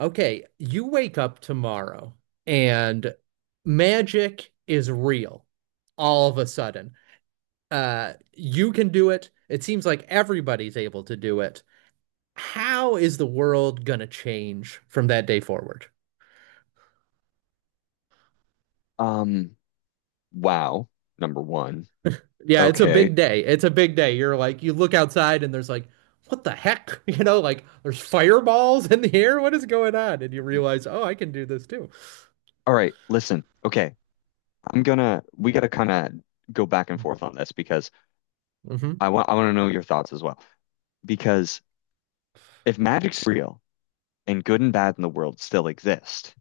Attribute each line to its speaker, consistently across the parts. Speaker 1: Okay, you wake up tomorrow and magic is real all of a sudden. You can do it. It seems like everybody's able to do it. How is the world gonna change from that day forward?
Speaker 2: Um, wow, number one.
Speaker 1: Yeah, it's a
Speaker 2: Okay.
Speaker 1: big day. It's a big day. You're like, you look outside and there's like, what the heck? You know, like there's fireballs in the air. What is going on? And you realize, oh, I can do this too.
Speaker 2: All right, listen. Okay. I'm gonna We gotta kind of go back and forth on this because
Speaker 1: hmm
Speaker 2: I want to know your thoughts as well. Because if magic's real and good and bad in the world still exist,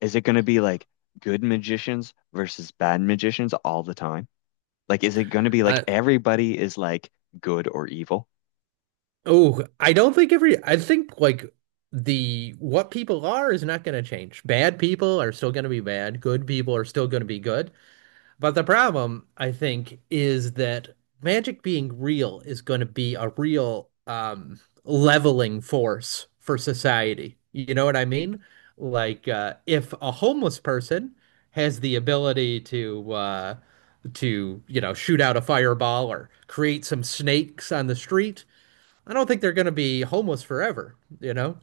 Speaker 2: is it gonna be like good magicians versus bad magicians all the time? Like, is it gonna be like everybody is like good or evil?
Speaker 1: Oh, I don't think every, I think like the what people are is not going to change. Bad people are still going to be bad. Good people are still going to be good. But the problem, I think, is that magic being real is going to be a real leveling force for society. You know what I mean? Like if a homeless person has the ability to you know shoot out a fireball or create some snakes on the street I don't think they're going to be homeless forever, you know?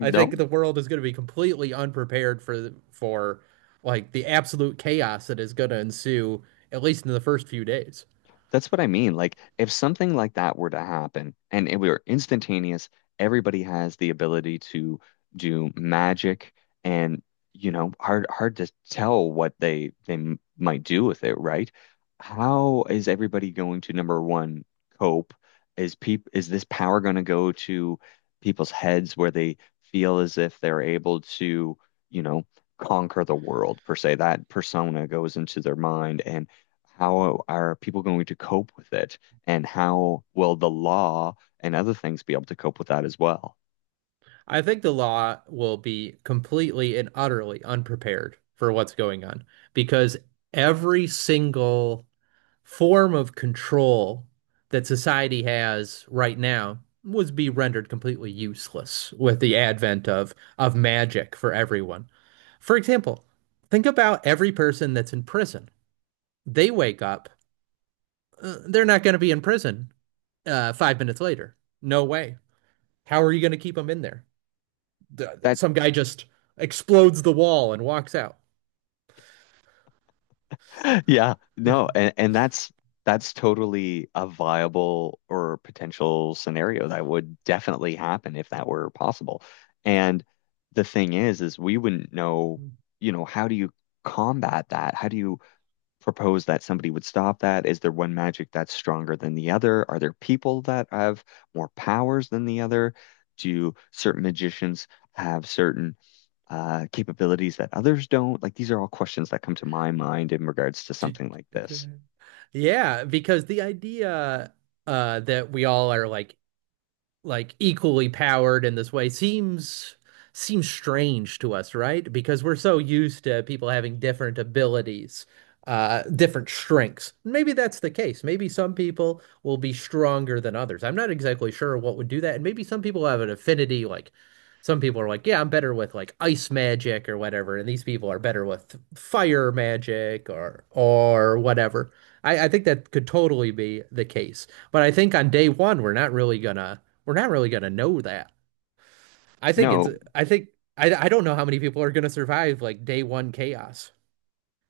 Speaker 1: I think the world is going to be completely unprepared for like the absolute chaos that is going to ensue at least in the first few days.
Speaker 2: That's what I mean. Like, if something like that were to happen and it were instantaneous, everybody has the ability to do magic and, you know, hard to tell what they might do with it, right? How is everybody going to number one cope? Is this power going to go to people's heads where they feel as if they're able to, you know, conquer the world per se? That persona goes into their mind and how are people going to cope with it? And how will the law and other things be able to cope with that as well?
Speaker 1: I think the law will be completely and utterly unprepared for what's going on because every single form of control that society has right now would be rendered completely useless with the advent of magic for everyone. For example, think about every person that's in prison. They wake up, they're not going to be in prison 5 minutes later. No way. How are you going to keep them in there?
Speaker 2: That,
Speaker 1: Some guy just explodes the wall and walks out.
Speaker 2: yeah, no, and that's totally a viable or potential scenario that would definitely happen if that were possible. And the thing is we wouldn't know, how do you combat that? How do you propose that somebody would stop that? Is there one magic that's stronger than the other? Are there people that have more powers than the other? Do certain magicians have certain capabilities that others don't? Like these are all questions that come to my mind in regards to something like this.
Speaker 1: Yeah, because the idea that we all are like equally powered in this way seems strange to us, right? Because we're so used to people having different abilities, different strengths. Maybe that's the case. Maybe some people will be stronger than others. I'm not exactly sure what would do that. And maybe some people have an affinity, like some people are like, yeah, I'm better with like ice magic or whatever, and these people are better with fire magic or whatever. I think that could totally be the case. But I think on day one, we're not really gonna know that. I think it's
Speaker 2: No,
Speaker 1: I think I don't know how many people are gonna survive like day one chaos.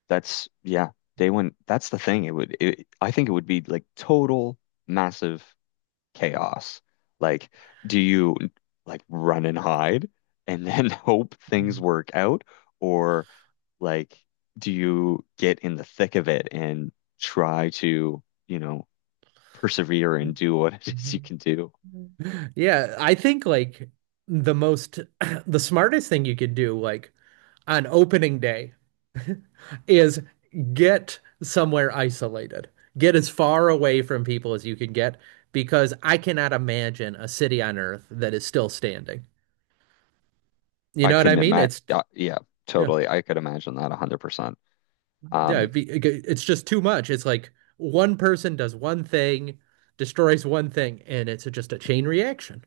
Speaker 2: that's yeah, day one. That's the thing. I think it would be like total massive chaos. Like, do you like run and hide and then hope things work out? Or like, do you get in the thick of it and try to, you know, persevere and do what it is you can do?
Speaker 1: Yeah, I think like the most the smartest thing you could do like on opening day is get somewhere isolated. Get as far away from people as you can get because I cannot imagine a city on Earth that is still standing. You
Speaker 2: I
Speaker 1: know what I
Speaker 2: couldn't
Speaker 1: mean?
Speaker 2: imagine.
Speaker 1: It's
Speaker 2: Yeah, yeah,
Speaker 1: yeah.
Speaker 2: totally. I could imagine that 100%.
Speaker 1: Yeah,
Speaker 2: Um,
Speaker 1: it's just too much. It's like one person does one thing, destroys one thing, and it's just a chain reaction.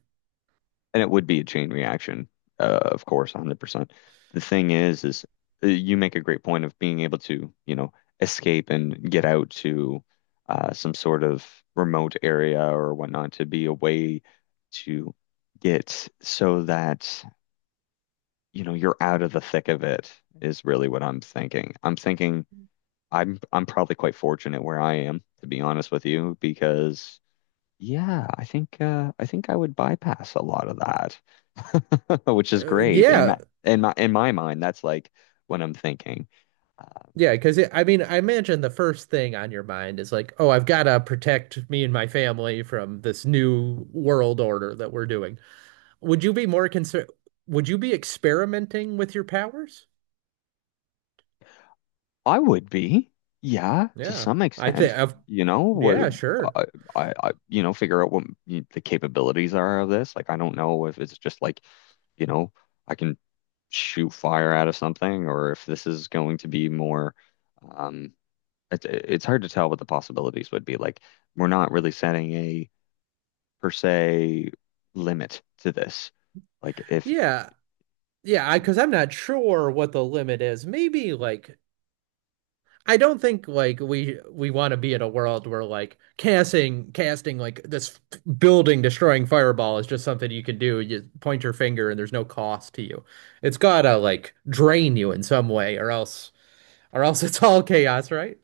Speaker 2: And it would be a chain reaction, of course, 100%. The thing is you make a great point of being able to, escape and get out to some sort of remote area or whatnot to be away to get so that, you're out of the thick of it is really what I'm thinking. I'm thinking I'm probably quite fortunate where I am, to be honest with you, because yeah, I think I would bypass a lot of that. Which is
Speaker 1: Uh,
Speaker 2: great. And
Speaker 1: yeah,
Speaker 2: my, in my in my mind, that's like what I'm thinking. Uh,
Speaker 1: yeah, because I mean, I imagine the first thing on your mind is like, oh, I've got to protect me and my family from this new world order that we're doing. Would you be more concerned? Would you be experimenting with your powers?
Speaker 2: I would be, yeah, to
Speaker 1: Yeah,
Speaker 2: some
Speaker 1: I think
Speaker 2: extent.
Speaker 1: I've,
Speaker 2: You know what?
Speaker 1: yeah, sure.
Speaker 2: I, I figure out what the capabilities are of this. Like, I don't know if it's just like, you know, I can shoot fire out of something, or if this is going to be more. Um, it's hard to tell what the possibilities would be. Like, we're not really setting a per se limit to this. Like if
Speaker 1: Yeah, yeah, I because I'm not sure what the limit is. Maybe like I don't think like we want to be in a world where like casting like this building destroying fireball is just something you can do. You point your finger and there's no cost to you. It's gotta like drain you in some way, or else it's all chaos, right?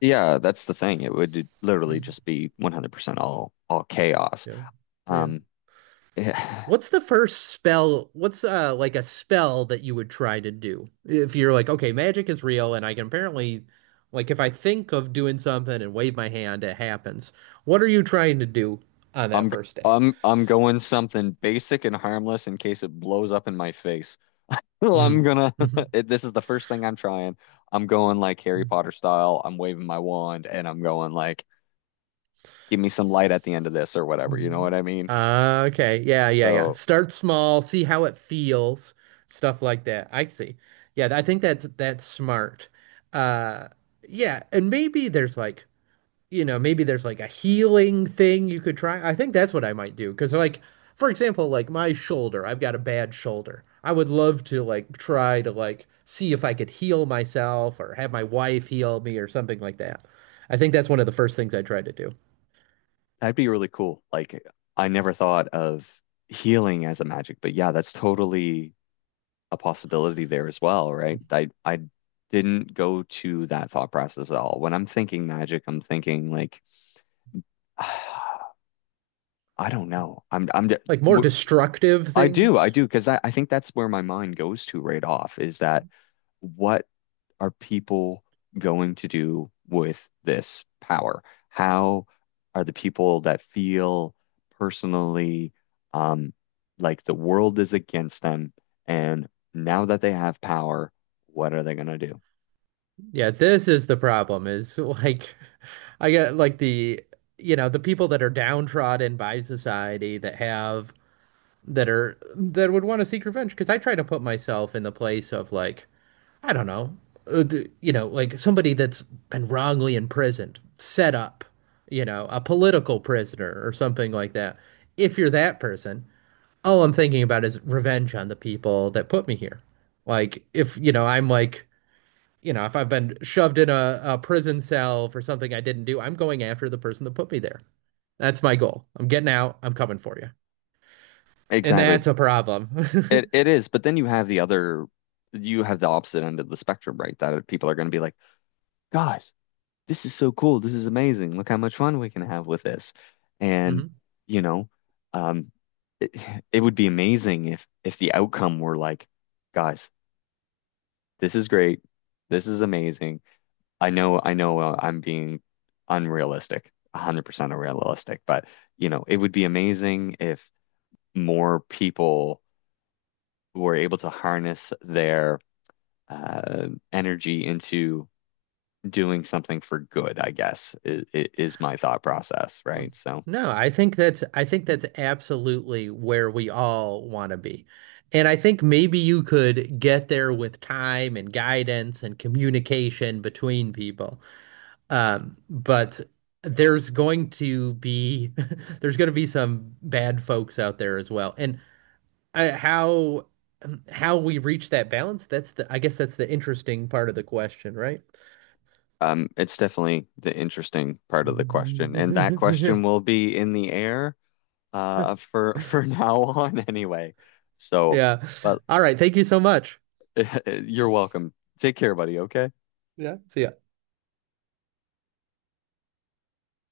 Speaker 2: Yeah, that's the thing. It would literally
Speaker 1: Mhm.
Speaker 2: just be 100% all chaos.
Speaker 1: Yeah, yeah.
Speaker 2: Um,
Speaker 1: What's the first spell? What's like a spell that you would try to do? If you're like, okay, magic is real and I can apparently like if I think of doing something and wave my hand, it happens. What are you trying to do on that
Speaker 2: I'm
Speaker 1: first day?
Speaker 2: I'm going something basic and harmless in case it blows up in my face. Well,
Speaker 1: Mm.
Speaker 2: I'm gonna
Speaker 1: Mm-hmm.
Speaker 2: this is the first thing I'm trying. I'm going like Harry Potter style. I'm waving my wand and I'm going like give me some light at the end of this or whatever. You know
Speaker 1: hmm
Speaker 2: what I mean?
Speaker 1: Okay. Yeah, yeah, yeah.
Speaker 2: So
Speaker 1: Start small, see how it feels, stuff like that. I see. Yeah, I think that's smart. Uh yeah, and maybe there's like you know, maybe there's like a healing thing you could try. I think that's what I might do. Because, like, for example, like my shoulder, I've got a bad shoulder. I would love to like try to like see if I could heal myself or have my wife heal me or something like that. I think that's one of the first things I try to do.
Speaker 2: that'd be really cool. Like I never thought of healing as a magic, but yeah, that's totally a possibility there as well, right? I didn't go to that thought process at all. When I'm thinking magic, I'm thinking like I don't know.
Speaker 1: Like more
Speaker 2: W-
Speaker 1: destructive
Speaker 2: I do I
Speaker 1: things.
Speaker 2: do because I think that's where my mind goes to right off is that what are people going to do with this power? How are the people that feel personally um like the world is against them and now that they have power, what are they going to do?
Speaker 1: Yeah, this is the problem is like I get like the you know, the people that are downtrodden by society that have that would want to seek revenge because I try to put myself in the place of like I don't know, uh, you know, like somebody that's been wrongly imprisoned, set up, you know, a political prisoner or something like that. If you're that person, all I'm thinking about is revenge on the people that put me here. Like if, you know, I'm like, you know, if I've been shoved in a prison cell for something I didn't do, I'm going after the person that put me there. That's my goal. I'm getting out. I'm coming for you. And
Speaker 2: Exactly.
Speaker 1: that's a
Speaker 2: It
Speaker 1: problem.
Speaker 2: it is, but then you have the opposite end of the spectrum, right? That people are going to be like, "Guys, this is so cool. This is amazing. Look how much fun we can have with this." And,
Speaker 1: Mhm.
Speaker 2: you know, um it, it would be amazing if the outcome were like, "Guys, this is great. This is amazing. I know I'm being unrealistic, 100% unrealistic, but, you know, it would be amazing if more people were able to harness their energy into doing something for good, I guess, is my thought process,
Speaker 1: Hmm.
Speaker 2: right? So,
Speaker 1: No, I think that's absolutely where we all want to be. And I think maybe you could get there with time and guidance and communication between people. But there's going to be there's going to be some bad folks out there as well. And uh, how how we reach that balance, that's the I guess that's the interesting part of the question, right?
Speaker 2: it's definitely the interesting part of the question, and that question will be in the air, for for now on anyway. So,
Speaker 1: Yeah.
Speaker 2: but
Speaker 1: All right. Thank you so much.
Speaker 2: you're welcome. Take care, buddy. Okay.
Speaker 1: Yeah. See ya.